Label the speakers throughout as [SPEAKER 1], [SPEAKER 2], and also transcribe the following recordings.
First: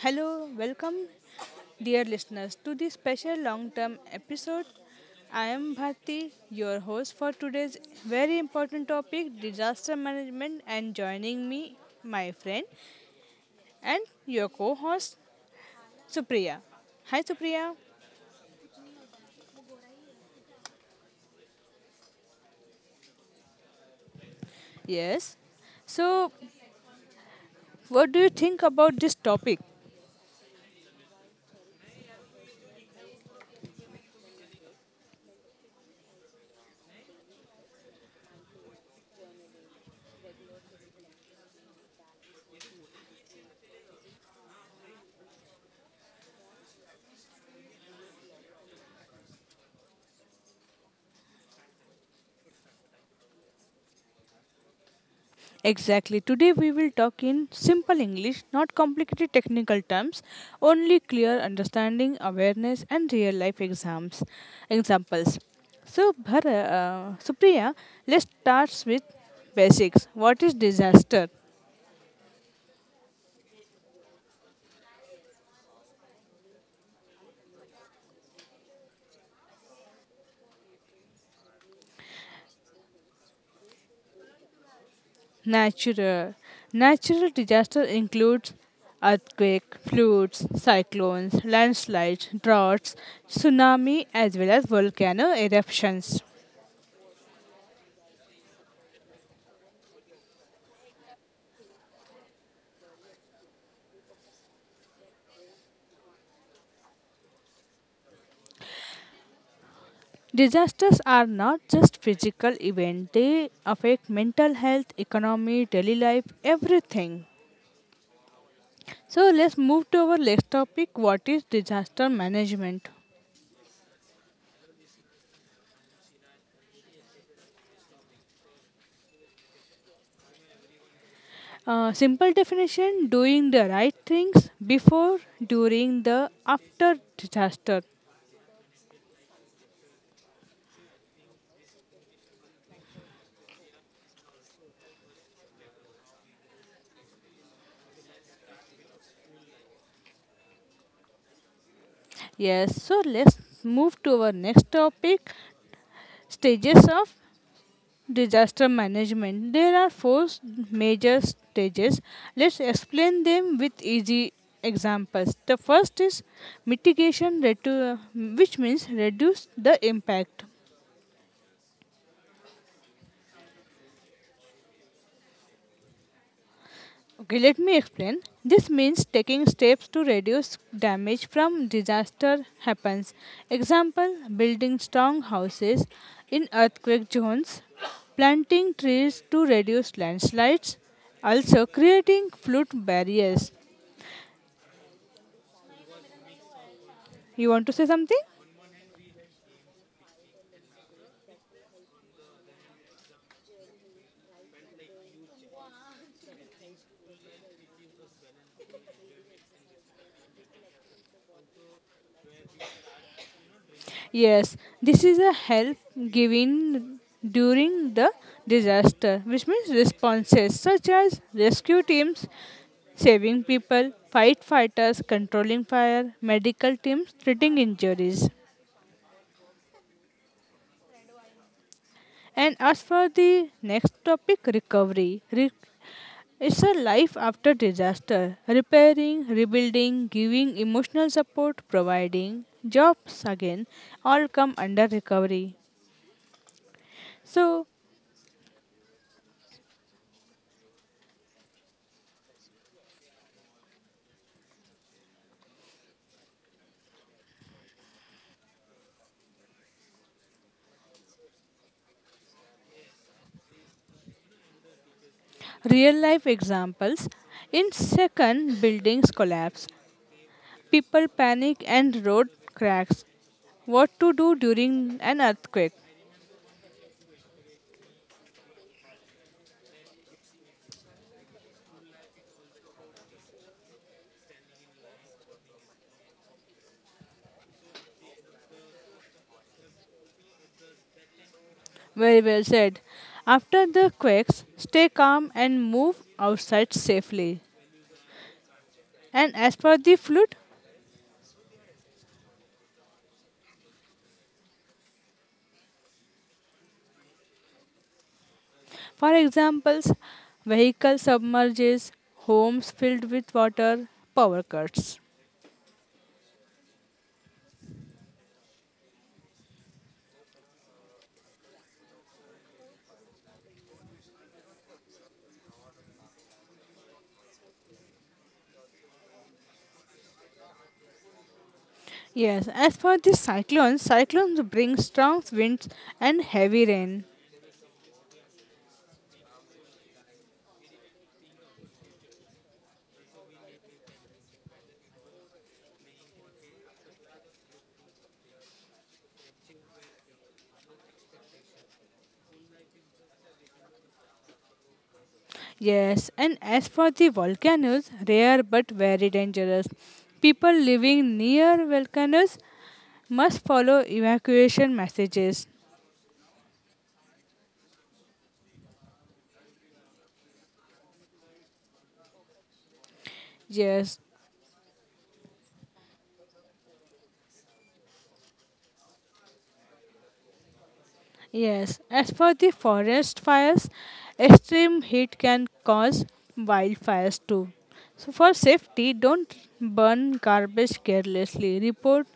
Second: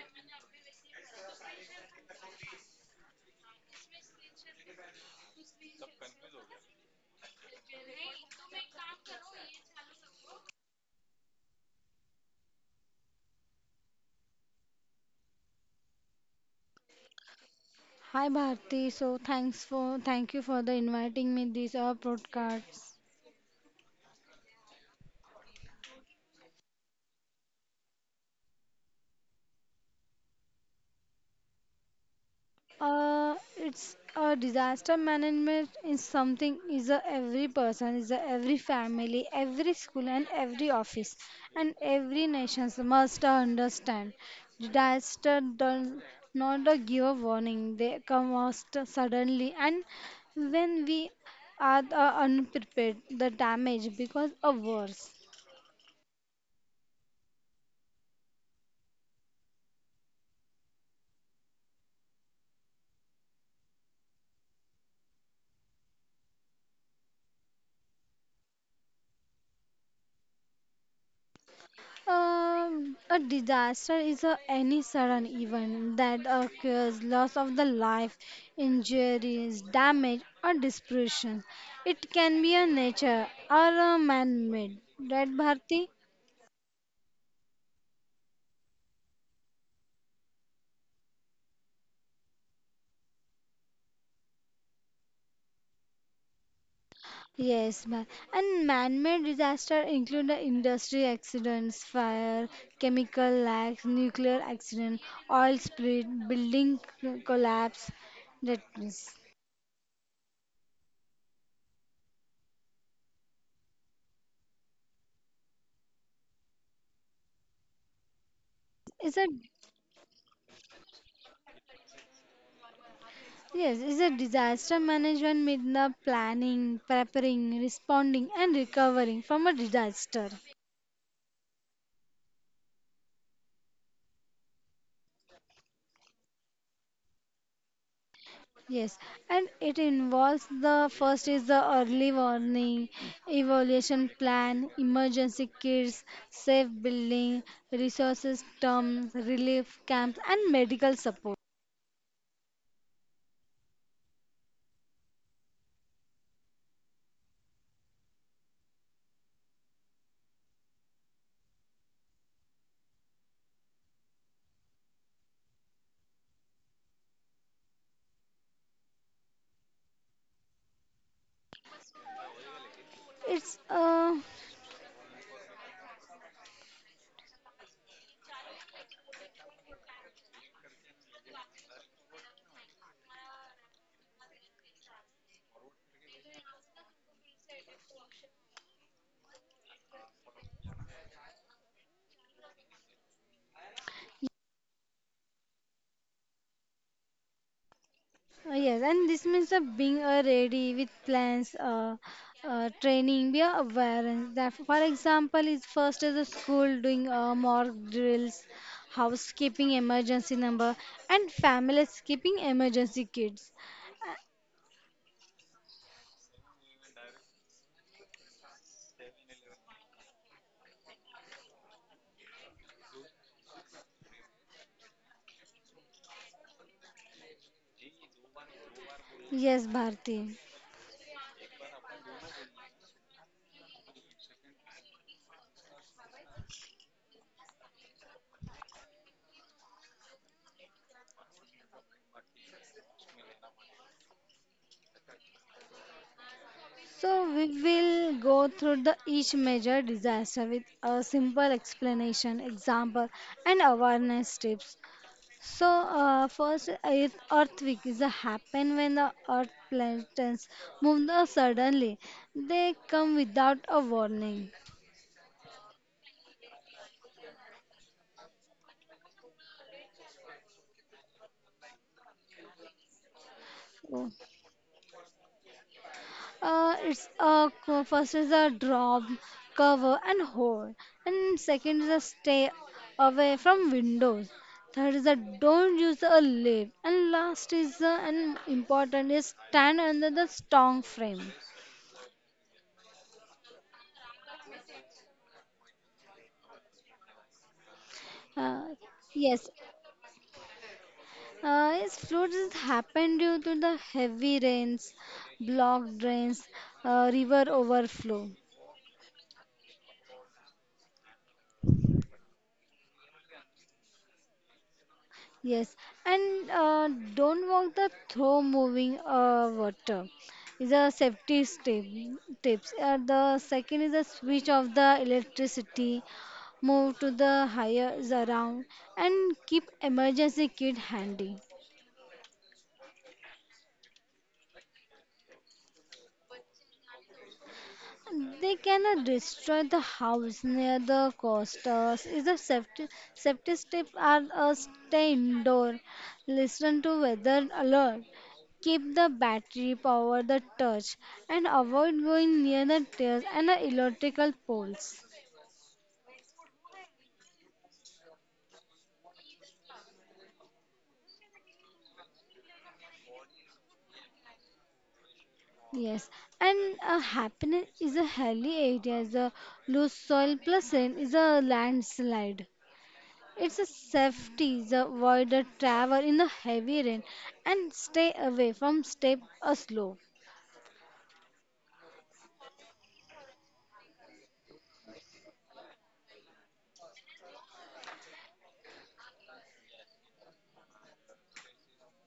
[SPEAKER 1] Hello, welcome, dear listeners, to this special long term episode. I am Bharti, your host for today's very important topic disaster management. And joining me, my friend and your co host, Supriya. Hi, Supriya.
[SPEAKER 2] Hi Bharti, thank you for the inviting me this podcast.
[SPEAKER 1] Yes. So, what do you think about this topic?
[SPEAKER 2] Uh, it's Disaster management is something is a every person, is a every family, every school and every office and every nation must understand. Disaster does not give a warning; they come most suddenly and when we are unprepared, the damage becomes worse.
[SPEAKER 1] Exactly. Today we will talk in simple English, not complicated technical terms, only clear understanding, awareness, and real life exams examples. So, Supriya, let's start with basics. What is disaster?
[SPEAKER 2] A disaster is a, any sudden event that occurs, loss of the life, injuries, damage, or destruction. It can be a nature or a man-made, right, Bharti?
[SPEAKER 1] Natural. Natural disaster includes earthquake, floods, cyclones, landslides, droughts, tsunami, as well as volcano eruptions.
[SPEAKER 2] Yes, ma'am. And man-made disaster include the industry accidents, fire, chemical lacks, nuclear accident, oil spill, building collapse. That
[SPEAKER 1] Disasters are not just physical events, they affect mental health, economy, daily life, everything.
[SPEAKER 2] is
[SPEAKER 1] So
[SPEAKER 2] a
[SPEAKER 1] let's move to our next topic, what is disaster management?
[SPEAKER 2] Yes, it's a disaster management means the planning, preparing, responding, and recovering from a disaster.
[SPEAKER 1] Simple definition, doing the right things before, during, the after disaster.
[SPEAKER 2] Yes, and it involves the first is the early warning, evaluation plan, emergency kits, safe building, resources terms, relief camps, and medical support.
[SPEAKER 1] Yes, so let's move to our next topic, stages of disaster management. There are four major stages. Let's explain them with easy examples. The first is mitigation, which means reduce the impact.
[SPEAKER 2] It's
[SPEAKER 1] Okay, let me explain. This means taking steps to reduce damage from disaster happens. Example, building strong houses in earthquake zones, planting trees to reduce landslides, also creating flood barriers. You want to say something?
[SPEAKER 2] Yes, and this means being ready with plans, training, be aware. That, for example, is first is a school doing mock drills, housekeeping emergency number, and families keeping emergency kits.
[SPEAKER 1] Yes, this is a help given during the disaster, which means responses such as rescue teams, saving people, firefighters, controlling fire, medical teams, treating injuries.
[SPEAKER 2] Yes, Bharti.
[SPEAKER 1] And as for the next topic, recovery. It's a life after disaster, repairing, rebuilding, giving emotional support, providing jobs again, all come under recovery.
[SPEAKER 2] So
[SPEAKER 1] So,
[SPEAKER 2] we will go through the each major disaster with a simple explanation, example, and awareness tips. So first, if earthquakes happen when the earth planets move the suddenly, they come without a warning.
[SPEAKER 1] real life examples, in second buildings collapse, people panic and road cracks. What to
[SPEAKER 2] So,
[SPEAKER 1] do during an earthquake?
[SPEAKER 2] First is a drop, cover and hold, and second is a stay away from windows. Third is a don't use a lift, and last is the and important is stand under the strong frame.
[SPEAKER 1] Very well said. After the quakes, stay calm and move outside safely.
[SPEAKER 2] Uh,
[SPEAKER 1] And as
[SPEAKER 2] yes,
[SPEAKER 1] for the flood,
[SPEAKER 2] Yes, floods happen due to the heavy rains, blocked drains, river overflow.
[SPEAKER 1] for examples, vehicle submerges, homes filled with water, power cuts.
[SPEAKER 2] Yes, and don't walk the throw moving water. Is a safety step, tips. The second is a switch of the electricity, move to the higher around, and keep emergency kit handy.
[SPEAKER 1] Yes, as for the cyclones, cyclones bring strong winds and heavy rain.
[SPEAKER 2] They cannot destroy the house near the coasters. Is the safety tip are stay indoor, listen to weather alert, keep the battery power the touch, and avoid going near the stairs and the electrical poles.
[SPEAKER 1] Yes, and as for the volcanoes, rare but very dangerous. People living near volcanoes must follow evacuation messages.
[SPEAKER 2] Yes, and happiness is a hilly area. Is a loose soil plus rain is a landslide. It's a
[SPEAKER 1] Yes,
[SPEAKER 2] safety the avoided travel in the heavy rain and stay away from step a slope.
[SPEAKER 1] yes. As for the forest fires, extreme heat can cause wildfires too. So, for safety, don't burn garbage carelessly. Report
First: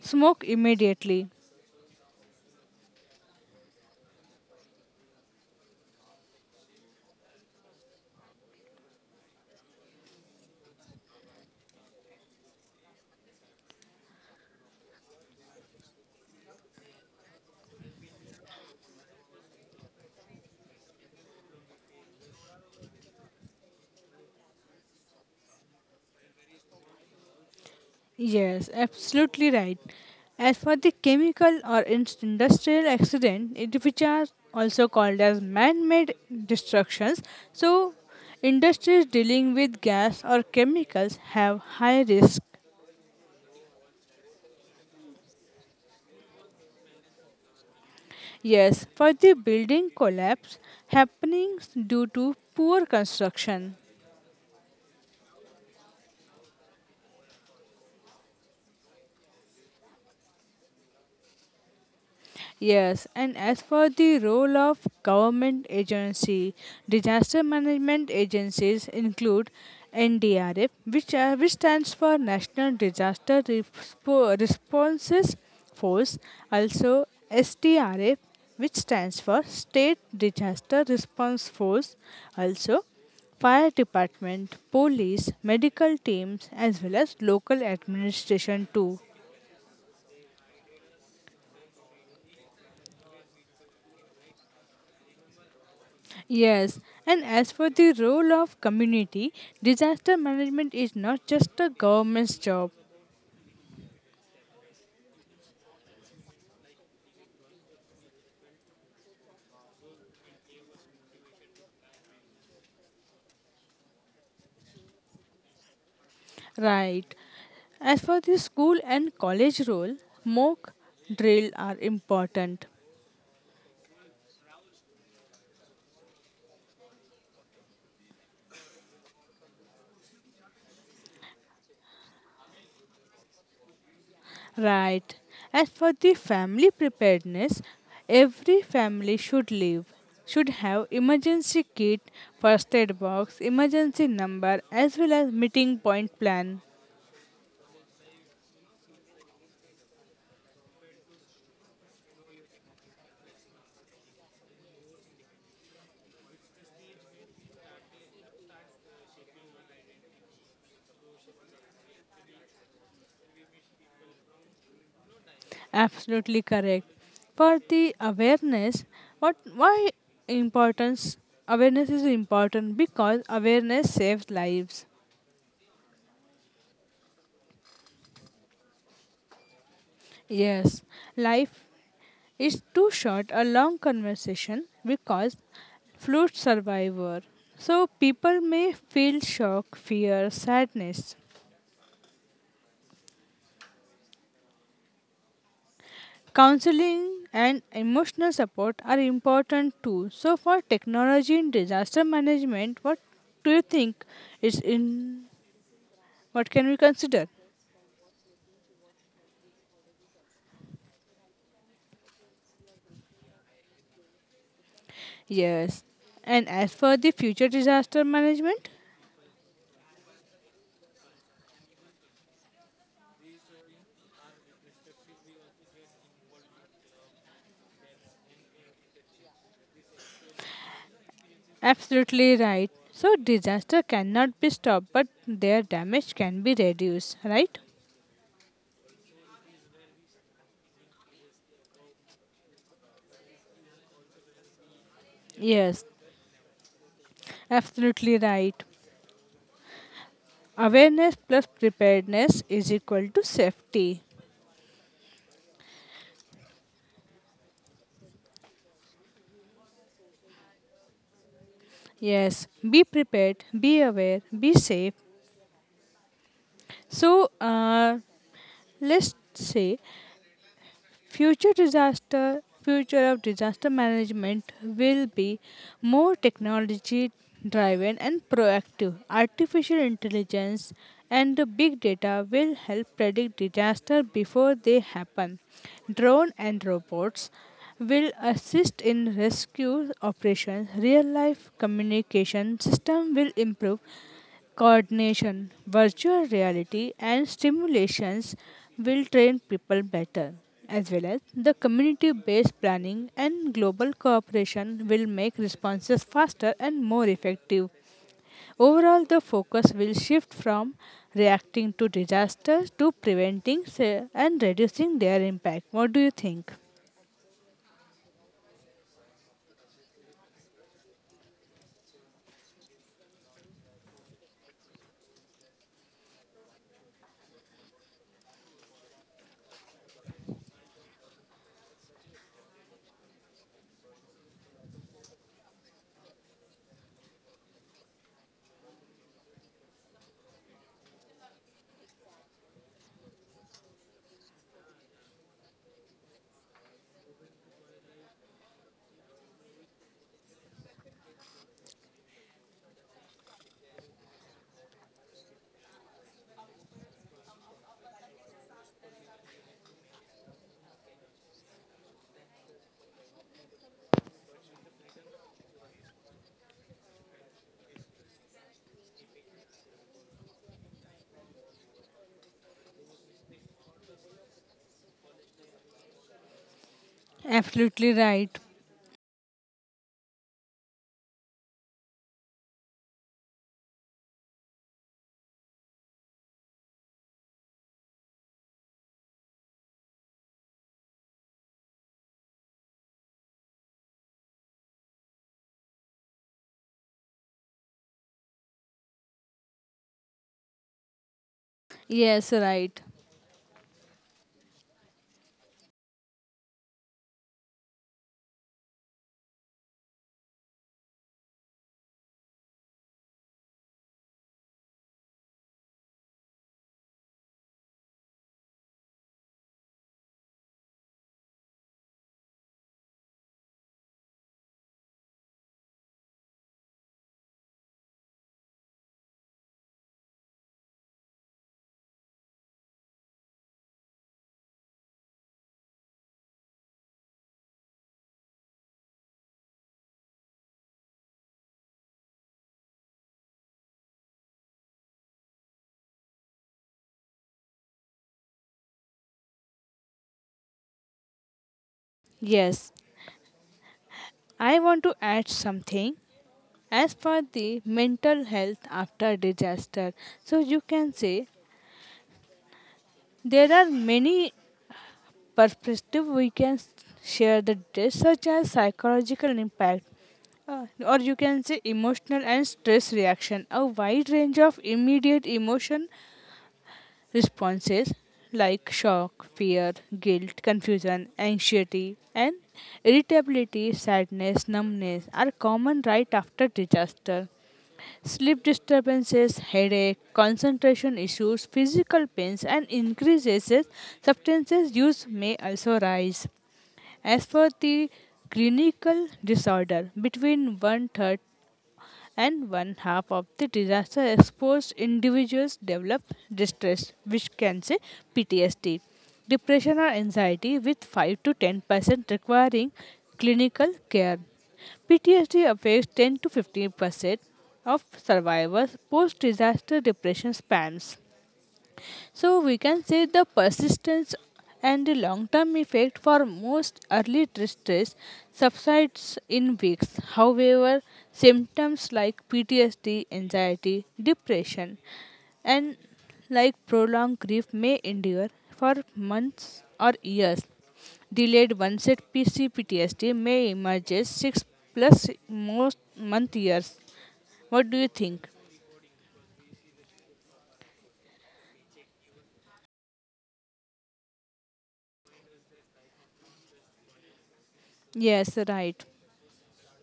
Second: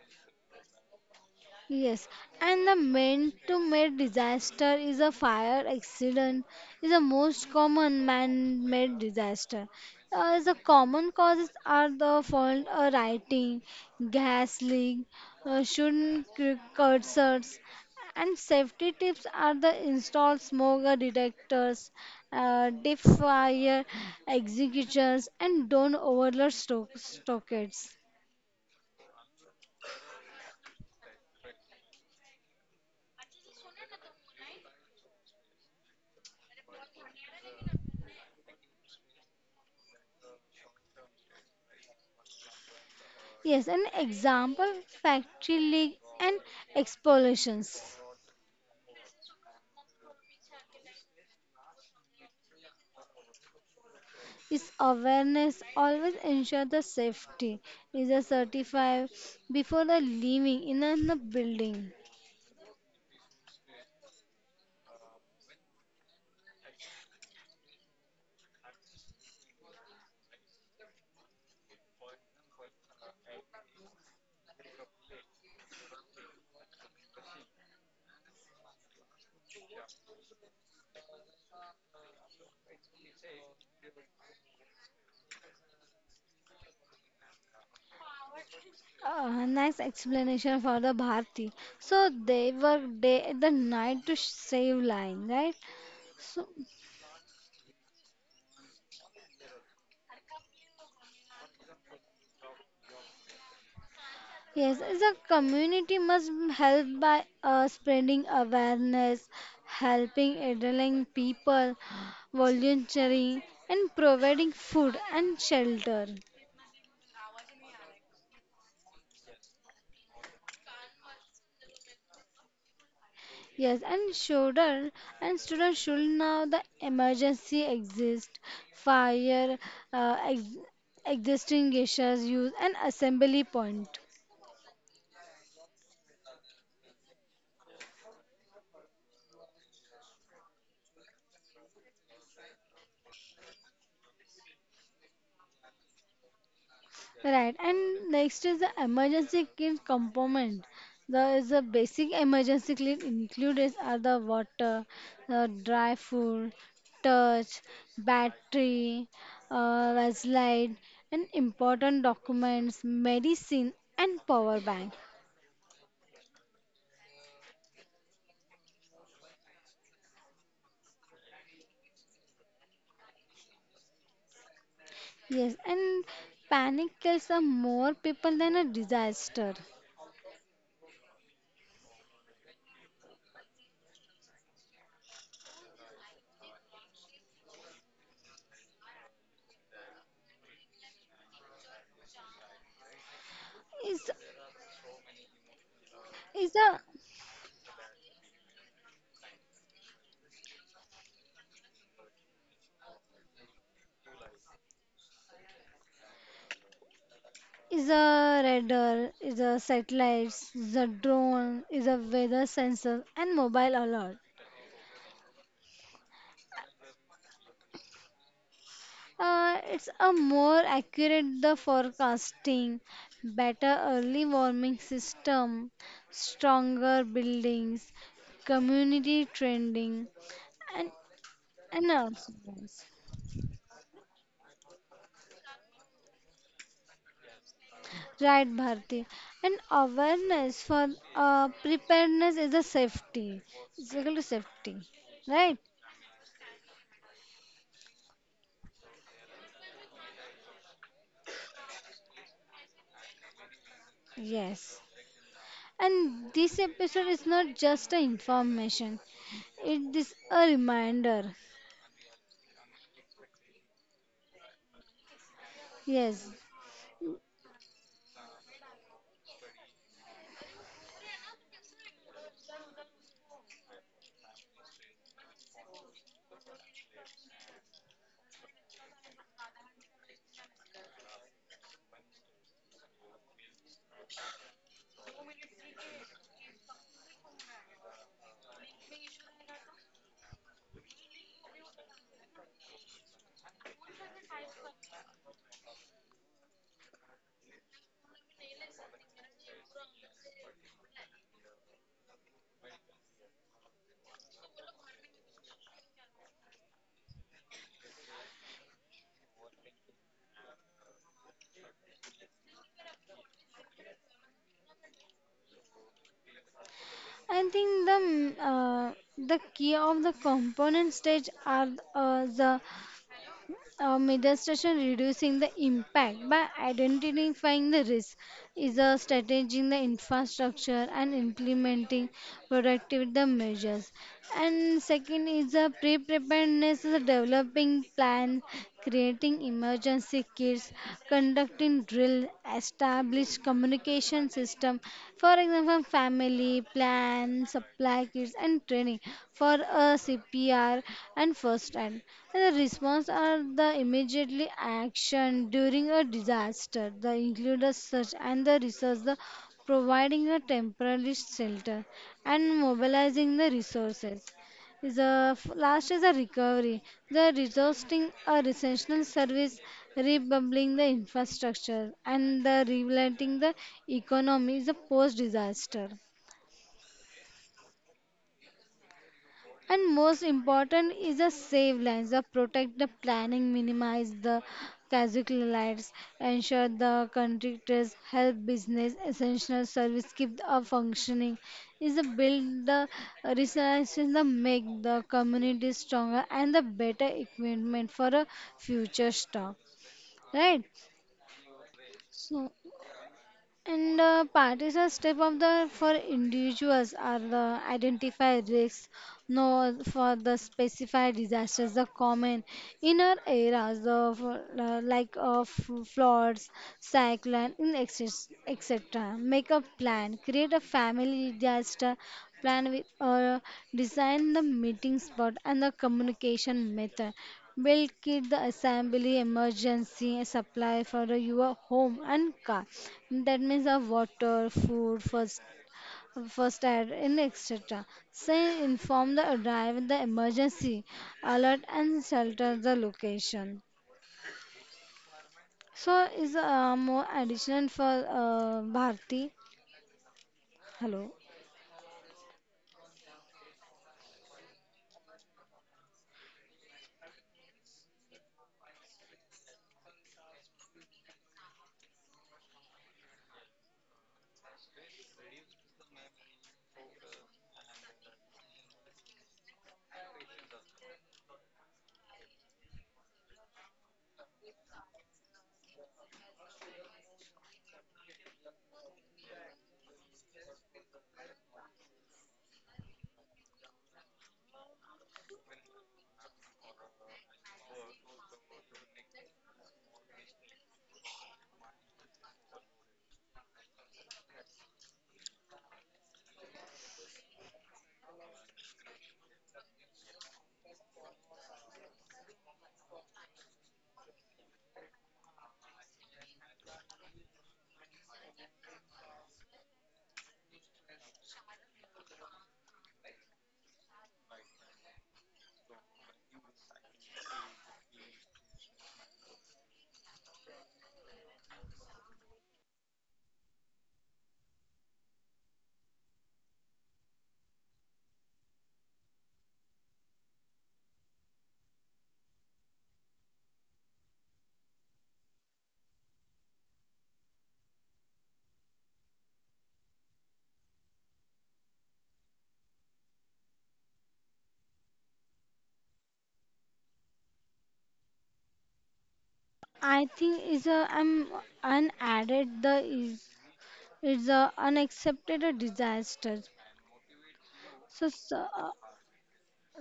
[SPEAKER 1] smoke immediately.
[SPEAKER 2] Yes, and the man to man disaster is a fire accident is the most common man-made disaster. The common causes are the fault writing, gas leak, cursors, and safety tips are the install smoke detectors, deep fire executors, and don't overload stockades.
[SPEAKER 1] Yes, absolutely right. As for the chemical or industrial accident, it, which are also called as man-made destructions, so industries dealing with gas or chemicals have high risk.
[SPEAKER 2] Yes, an example factory leak and explosions.
[SPEAKER 1] Yes, for the building collapse happening due to poor construction.
[SPEAKER 2] Is awareness always ensure the safety? Is a certified before the leaving in a the building?
[SPEAKER 1] Yes, and as for the role of government agency, disaster management agencies include NDRF, which stands for National Disaster Responses Force, also SDRF, which stands for State Disaster Response Force, also fire department, police, medical teams, as well as local administration too.
[SPEAKER 2] Nice explanation for the Bharti. So they work day and the night to save line, right? So
[SPEAKER 1] Yes, and as for the role of community, disaster management is not just a government's job,
[SPEAKER 2] Yes, the community must help by spreading awareness, helping elderly people, volunteering, and providing food and shelter.
[SPEAKER 1] right? As for the school and college role, mock drill are important,
[SPEAKER 2] Yes, and shoulder and students should know the emergency exist, fire, uh, ex- existing issues, use, and assembly point.
[SPEAKER 1] right? As for the family preparedness, every family should live should have emergency kit, first aid box, emergency number as well as meeting point plan.
[SPEAKER 2] Right, and next is the emergency kit component. The is the basic emergency kit included are the water, the dry food, torch, battery, light, and important documents, medicine, and power bank.
[SPEAKER 1] Absolutely correct. For the awareness, what why importance awareness is important because awareness saves lives.
[SPEAKER 2] Yes, and panic kills are more people than a disaster.
[SPEAKER 1] Yes, life is too short a long conversation because fluid survivor. So people may feel shock, fear, sadness.
[SPEAKER 2] Is is a
[SPEAKER 1] Counseling and emotional support are important too. So for technology in disaster management, what do you think is in what can we consider?
[SPEAKER 2] Is a radar, is a satellites, is a drone, is a weather sensor and mobile alert.
[SPEAKER 1] Yes. And as for the future disaster management?
[SPEAKER 2] It's a more accurate the forecasting, better early warning system, stronger buildings, community trending, and and also
[SPEAKER 1] Absolutely right.
[SPEAKER 2] yes.
[SPEAKER 1] So, disaster cannot be stopped, but their damage can be reduced, right?
[SPEAKER 2] Right, Bharti. And awareness for preparedness is a safety. It's equal to safety, right?
[SPEAKER 1] Yes, absolutely right. Awareness plus preparedness is equal to safety.
[SPEAKER 2] Yes. And this episode is not just an information, it is a reminder.
[SPEAKER 1] Yes, be prepared, be aware, be safe.
[SPEAKER 2] Yes,
[SPEAKER 1] So, let's say future disaster, future of disaster management will be more technology driven and proactive. Artificial intelligence and the big data will help predict disaster before they happen. Drone and robots will assist in rescue operations. Real life communication system will improve coordination, virtual reality, and stimulations will train people better, as well as the community based planning and global cooperation will make responses faster and more effective. Overall, the focus will shift from reacting to disasters to preventing and reducing their impact. What do you think?
[SPEAKER 2] I think the the key of the component stage are the middle station reducing the impact by identifying the risk is a strategy in the infrastructure and implementing productivity measures. And second is the pre-preparedness is a developing plan creating emergency kits, conducting drill, establish communication system, for example, family plan, supply kits, and training for a CPR and first aid. And the response are the immediately action during a disaster. The include search and the research, the providing a temporary shelter and mobilizing the resources. The last is a recovery, the resourcing a essential service, rebuilding the infrastructure, and the rebuilding the economy is a post disaster.
[SPEAKER 1] Absolutely right.
[SPEAKER 2] And most important is a save lives, the protect the planning, minimize the casualties, ensure the contractors help business essential service keep up functioning, is a build the resilience, the make the community stronger and the better equipment for a future stock. Right?
[SPEAKER 1] Yes,
[SPEAKER 2] So
[SPEAKER 1] right.
[SPEAKER 2] and Partisan step of the for individuals are the identify risks, know for the specified disasters, the common in our eras of like of floods, cyclone, etc. Make a plan, create a family disaster plan with or design the meeting spot and the communication method will kit the assembly emergency supply for your home and car, that means of water food first aid and etc, say inform the arrive the emergency alert and shelter the location. So is more additional for Bharti, hello.
[SPEAKER 1] Yes, I want to add something. As for the mental health after disaster, so you can say there are many perspectives we can share the disaster, such as psychological impact, or you can say emotional and stress reaction, a wide range of immediate emotion responses like shock, fear, guilt, confusion, anxiety, and irritability, sadness, numbness are common right after disaster. Sleep disturbances, headache, concentration issues, physical pains, and increases in substances use may also rise. As for the clinical disorder, between one third and one half of the disaster exposed individuals develop distress, which can say PTSD, depression or anxiety, with 5 to 10% requiring clinical care. PTSD affects 10 to 15% of survivors. Post disaster depression spans, so we can say the persistence and the long-term effect for most early distress subsides in weeks. However, symptoms like PTSD, anxiety, depression, and like prolonged grief may endure for months or years. Delayed onset PCPTSD may emerge as six plus most month years. What do you think?
[SPEAKER 2] I think is a I'm an added the is a unaccepted disaster. So,
[SPEAKER 1] Yes,
[SPEAKER 2] so, uh,
[SPEAKER 1] right.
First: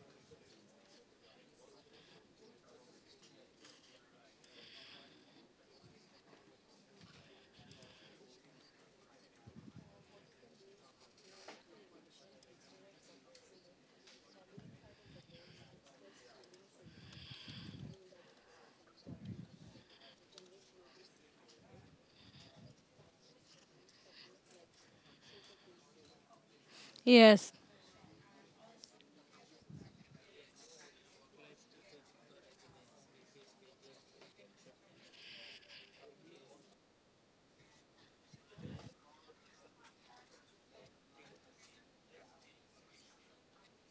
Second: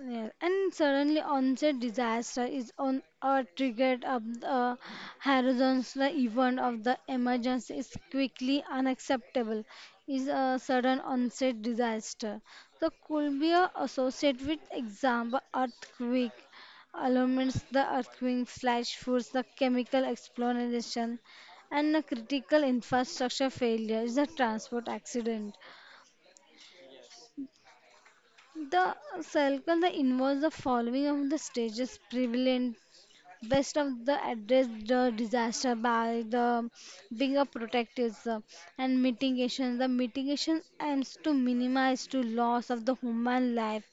[SPEAKER 2] Yeah, and suddenly onset disaster is on a triggered of the horizons. The event of the emergency is quickly unacceptable. Is a sudden onset disaster. The could be a associated with example earthquake, alarms, the earthquake, flash floods, the chemical explosion, and a critical infrastructure failure is a transport accident.
[SPEAKER 1] Yes.
[SPEAKER 2] The circle that involves the following of the stages prevalent best of the address the disaster by the being a protectivism and mitigation. The mitigation aims to minimize to loss of the human life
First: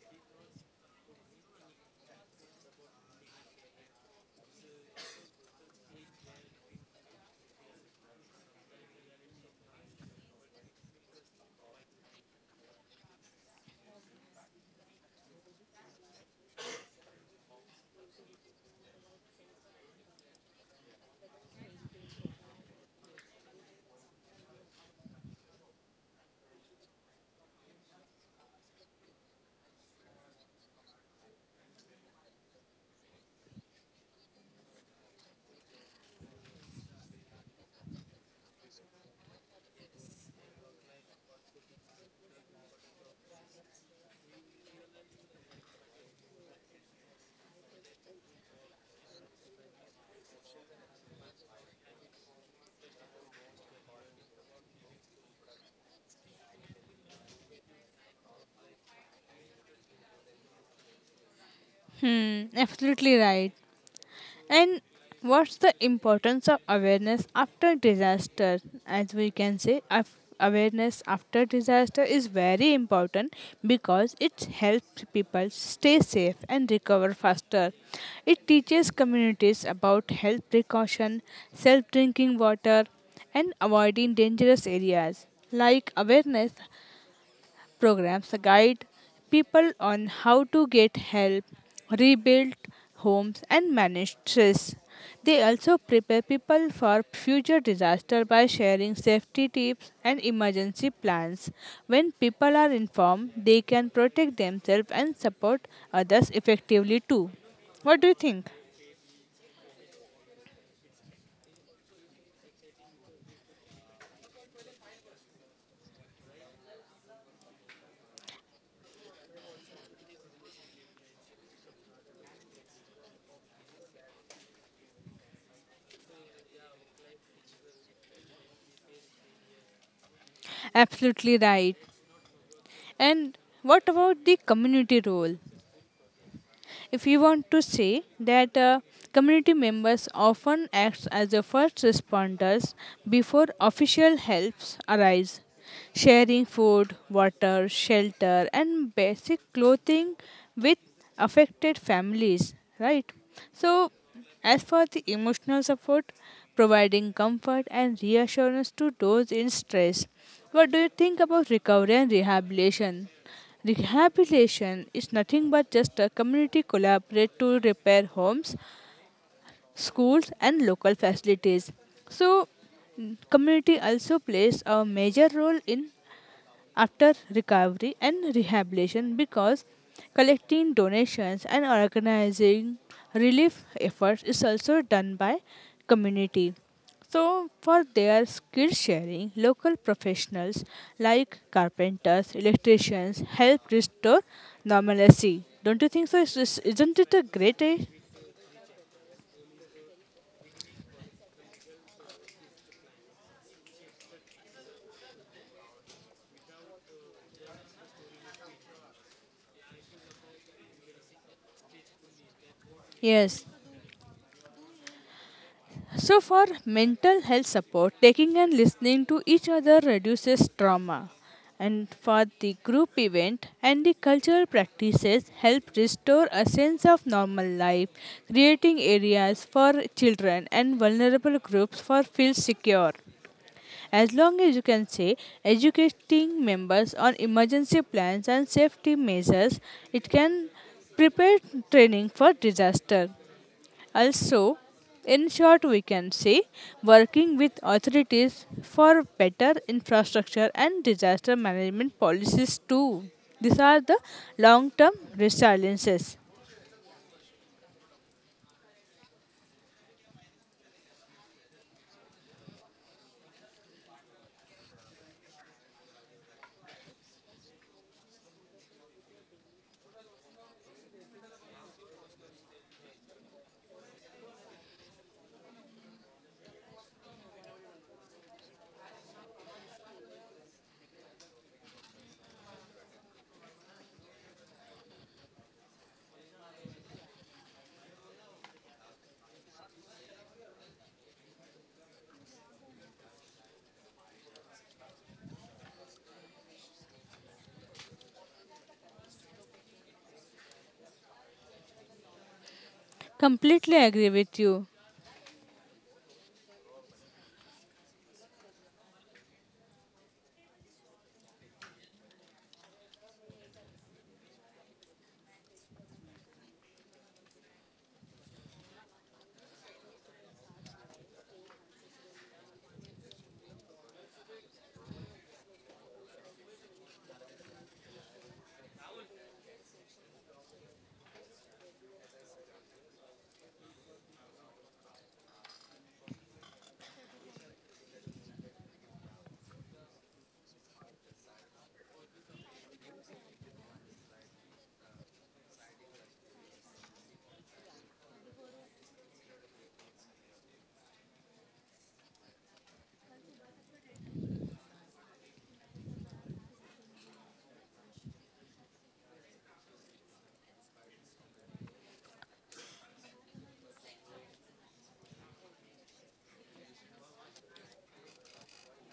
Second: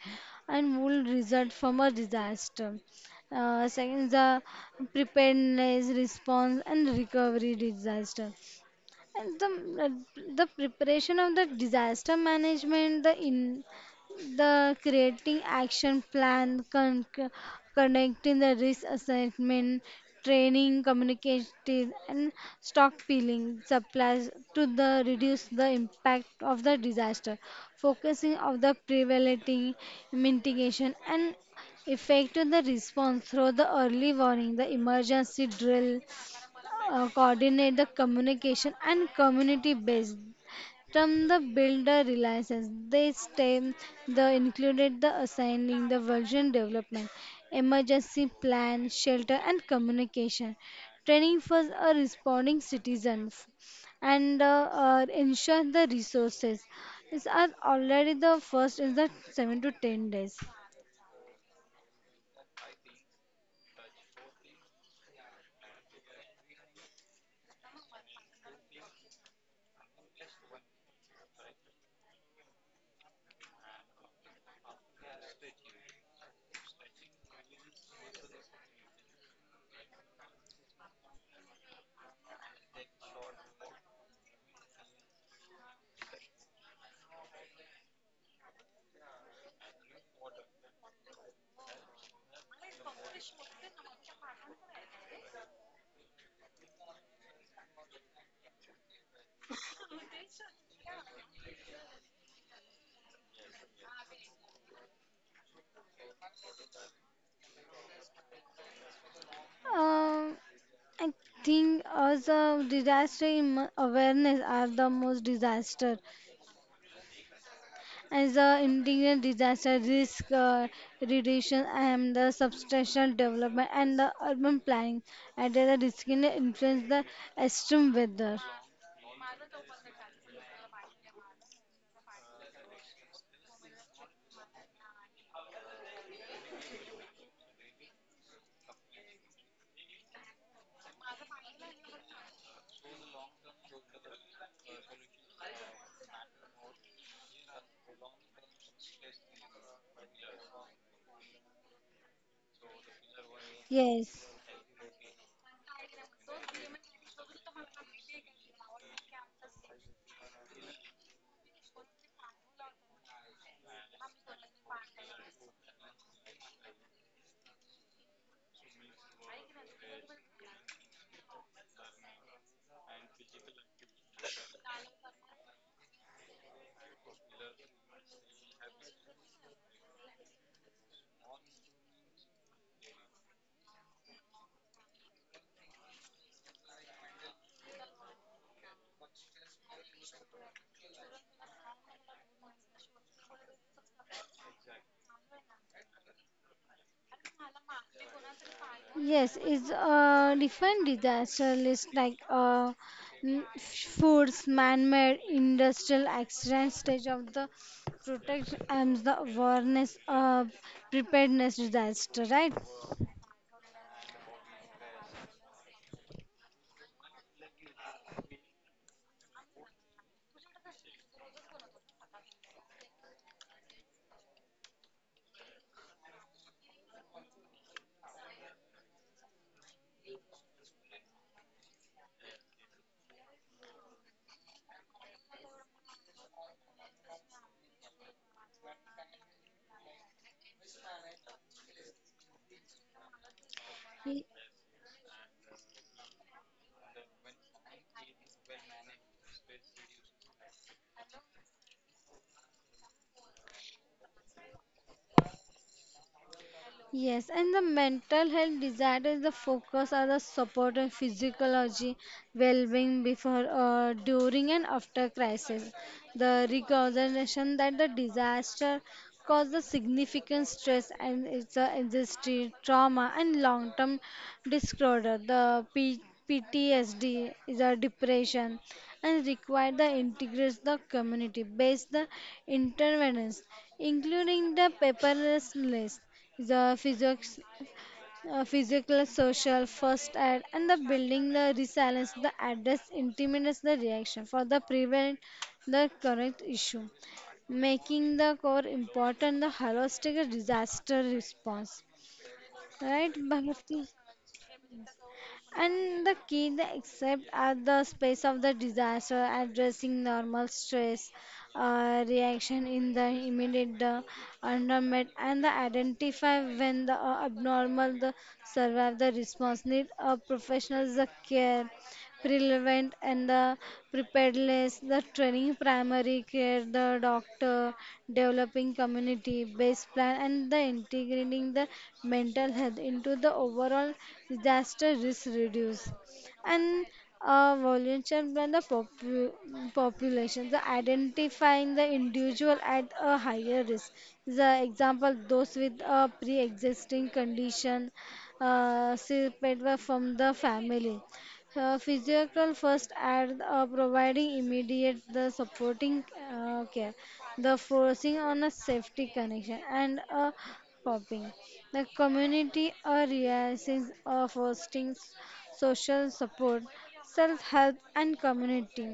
[SPEAKER 2] and will result from a disaster. Second, the preparedness, response, and recovery disaster. And the preparation of the disaster management, the in the creating action plan, conducting the risk assessment, training, communicating, and stockpiling supplies to the reduce the impact of the disaster, focusing of the prevailing mitigation and effective the response through the early warning, the emergency drill, coordinate the communication and community based from the builder reliances they stem the included the assigning the version development emergency plan shelter and communication training for a responding citizens and ensure the resources is are already the first is the 7 to 10 days.
[SPEAKER 1] Hmm, absolutely right. And what's the importance of awareness after disaster? As we can say, awareness after disaster is very important because it helps people stay safe and recover faster. It teaches communities about health precaution, self drinking water, and avoiding dangerous areas. Like, awareness programs guide people on how to get help, rebuild homes, and manage stress. They also prepare people for future disaster by sharing safety tips and emergency plans. When people are informed, they can protect themselves and support others effectively too. What do you think?
[SPEAKER 2] um, I think also disaster awareness are the most disaster as a integral disaster risk reduction and the substantial development and the urban planning and the risk in influence the extreme weather.
[SPEAKER 1] Absolutely right. And what about the community role? If you want to say that community members often act as the first responders before official helps arise, sharing food, water, shelter, and basic clothing with affected families, right? So,
[SPEAKER 2] Yes.
[SPEAKER 1] as for the emotional support, providing comfort and reassurance to those in stress. What do you think about recovery and rehabilitation? Rehabilitation is nothing but just a community collaborate to repair homes, schools, and local facilities. So, mm, community also plays a major role in after recovery and rehabilitation because collecting donations and organizing relief efforts is also done by community. So for their skill sharing, local professionals like carpenters, electricians help restore normalcy, don't you think so? Isn't it a great, eh?
[SPEAKER 2] Yes, it's a different disaster list like foods, man-made, industrial accidents, stage of the protection and the awareness, preparedness disaster, right?
[SPEAKER 1] Yes. So, for mental health support, taking and listening to each other reduces trauma. And for the group event and the cultural practices help restore a sense of normal life, creating areas for children and vulnerable groups for feel secure. As long as you can say educating members on emergency plans and safety measures, it can prepare training for disaster. Also, in short, we can say working with authorities for better infrastructure and disaster management policies, too. These are the long term resiliences.
[SPEAKER 2] Yes, and the mental health desire is the focus on the support and physiology, well-being before, during and after crisis. The recognition that the disaster caused a significant stress and it's a industry trauma and long-term disorder. The PTSD is a depression and require the integrates the community-based the interventions, including the paperless list the physics, physical, social, first aid, and the building the resilience, the address intimidates the reaction for the prevent the correct issue, making the core important the holistic disaster response. Right,
[SPEAKER 1] Completely
[SPEAKER 2] Bharati?
[SPEAKER 1] agree with you.
[SPEAKER 2] And the key they accept at the space of the disaster, addressing normal stress reaction in the immediate environment, and the identify when the abnormal the survive the response need a professional the care relevant and the preparedness, the training, primary care, the doctor, developing community based plan, and the integrating the mental health into the overall disaster risk reduce. And volunteer plan the population, the identifying the individual at a higher risk. The example those with a pre-existing condition separated from the family, physical first aid, providing immediate the supporting care, the forcing on a safety connection and a popping. The community reactions fostering social support, self help, and community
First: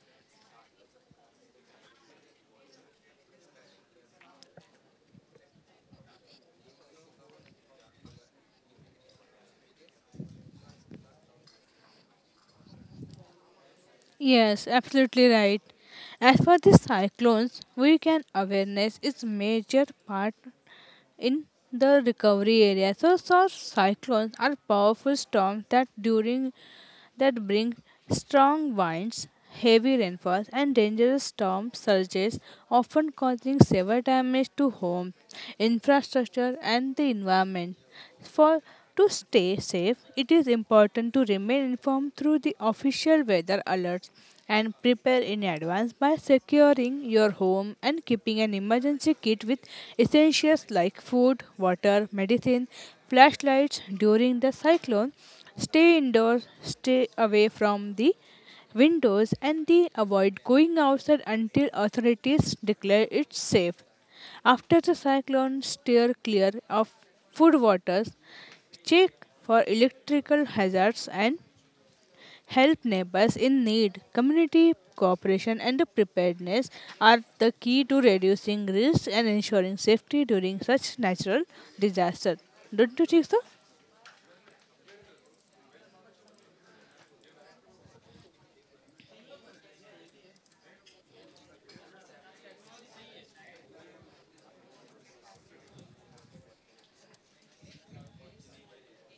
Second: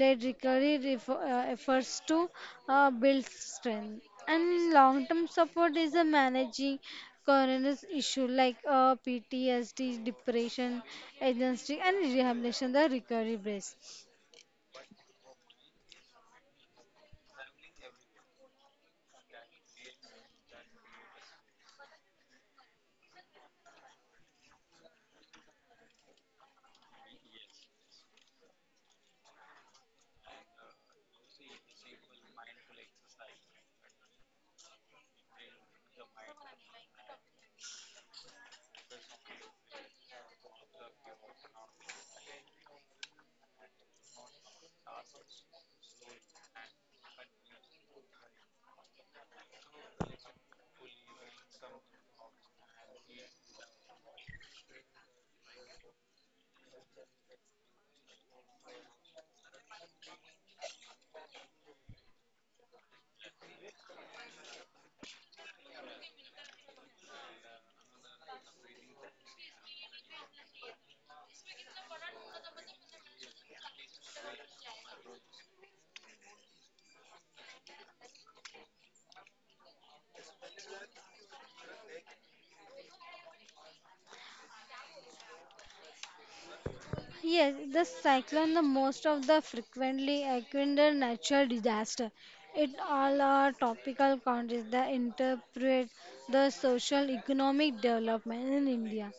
[SPEAKER 2] led recovery efforts to build strength. And long term support is a managing coroner's issue like PTSD, depression, agency, and rehabilitation, the recovery base.
[SPEAKER 1] Yes, absolutely right. As for the cyclones, we can awareness is major part in the recovery area. So, so cyclones are powerful storms that bring strong winds, heavy rainfalls, and dangerous storm surges, often causing severe damage to home, infrastructure, and the environment. For To stay safe, it is important to remain informed through the official weather alerts and prepare in advance by securing your home and keeping an emergency kit with essentials like food, water, medicine, flashlights during the cyclone. Stay indoors, stay away from the windows and they avoid going outside until authorities declare it safe. After the cyclone, steer clear of food waters, check for electrical hazards, and help neighbors in need. Community cooperation and preparedness are the key to reducing risk and ensuring safety during such natural disasters. Don't you think so?
[SPEAKER 2] Yes, the cyclone the most of the frequently occurring natural disaster. It all are topical countries that interpret the social economic development in India.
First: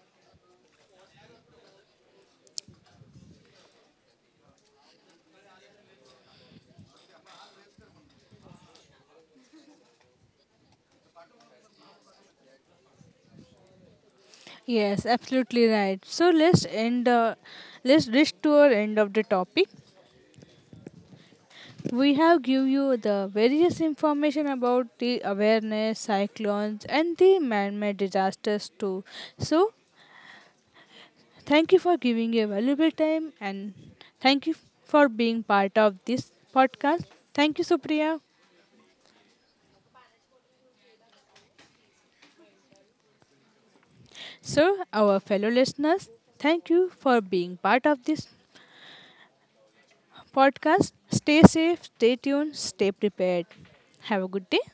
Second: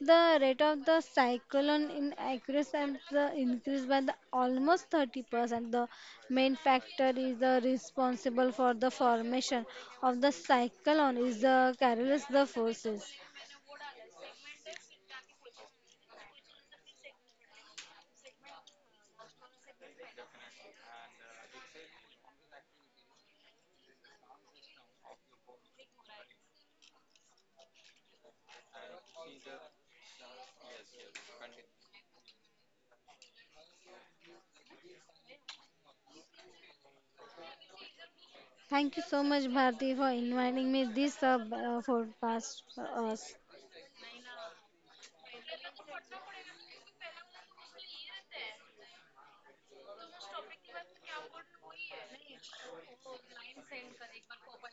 [SPEAKER 2] The rate of the cyclone in accuracy and the increase by the almost 30%. The main factor is the responsible for the formation of the cyclone is the careless the forces.
[SPEAKER 1] Yes, absolutely right. So let's end. Let's reach to our end of the topic. We have give you the various information about the awareness, cyclones and the man-made disasters too. So thank you for giving your valuable time and thank you for being part of this podcast. Thank you, Supriya.
[SPEAKER 2] Thank you so much, Bharti, for inviting me this b- podcast for us.
[SPEAKER 1] So our fellow listeners, thank you for being part of this podcast. Stay safe, stay tuned, stay prepared. Have a good day.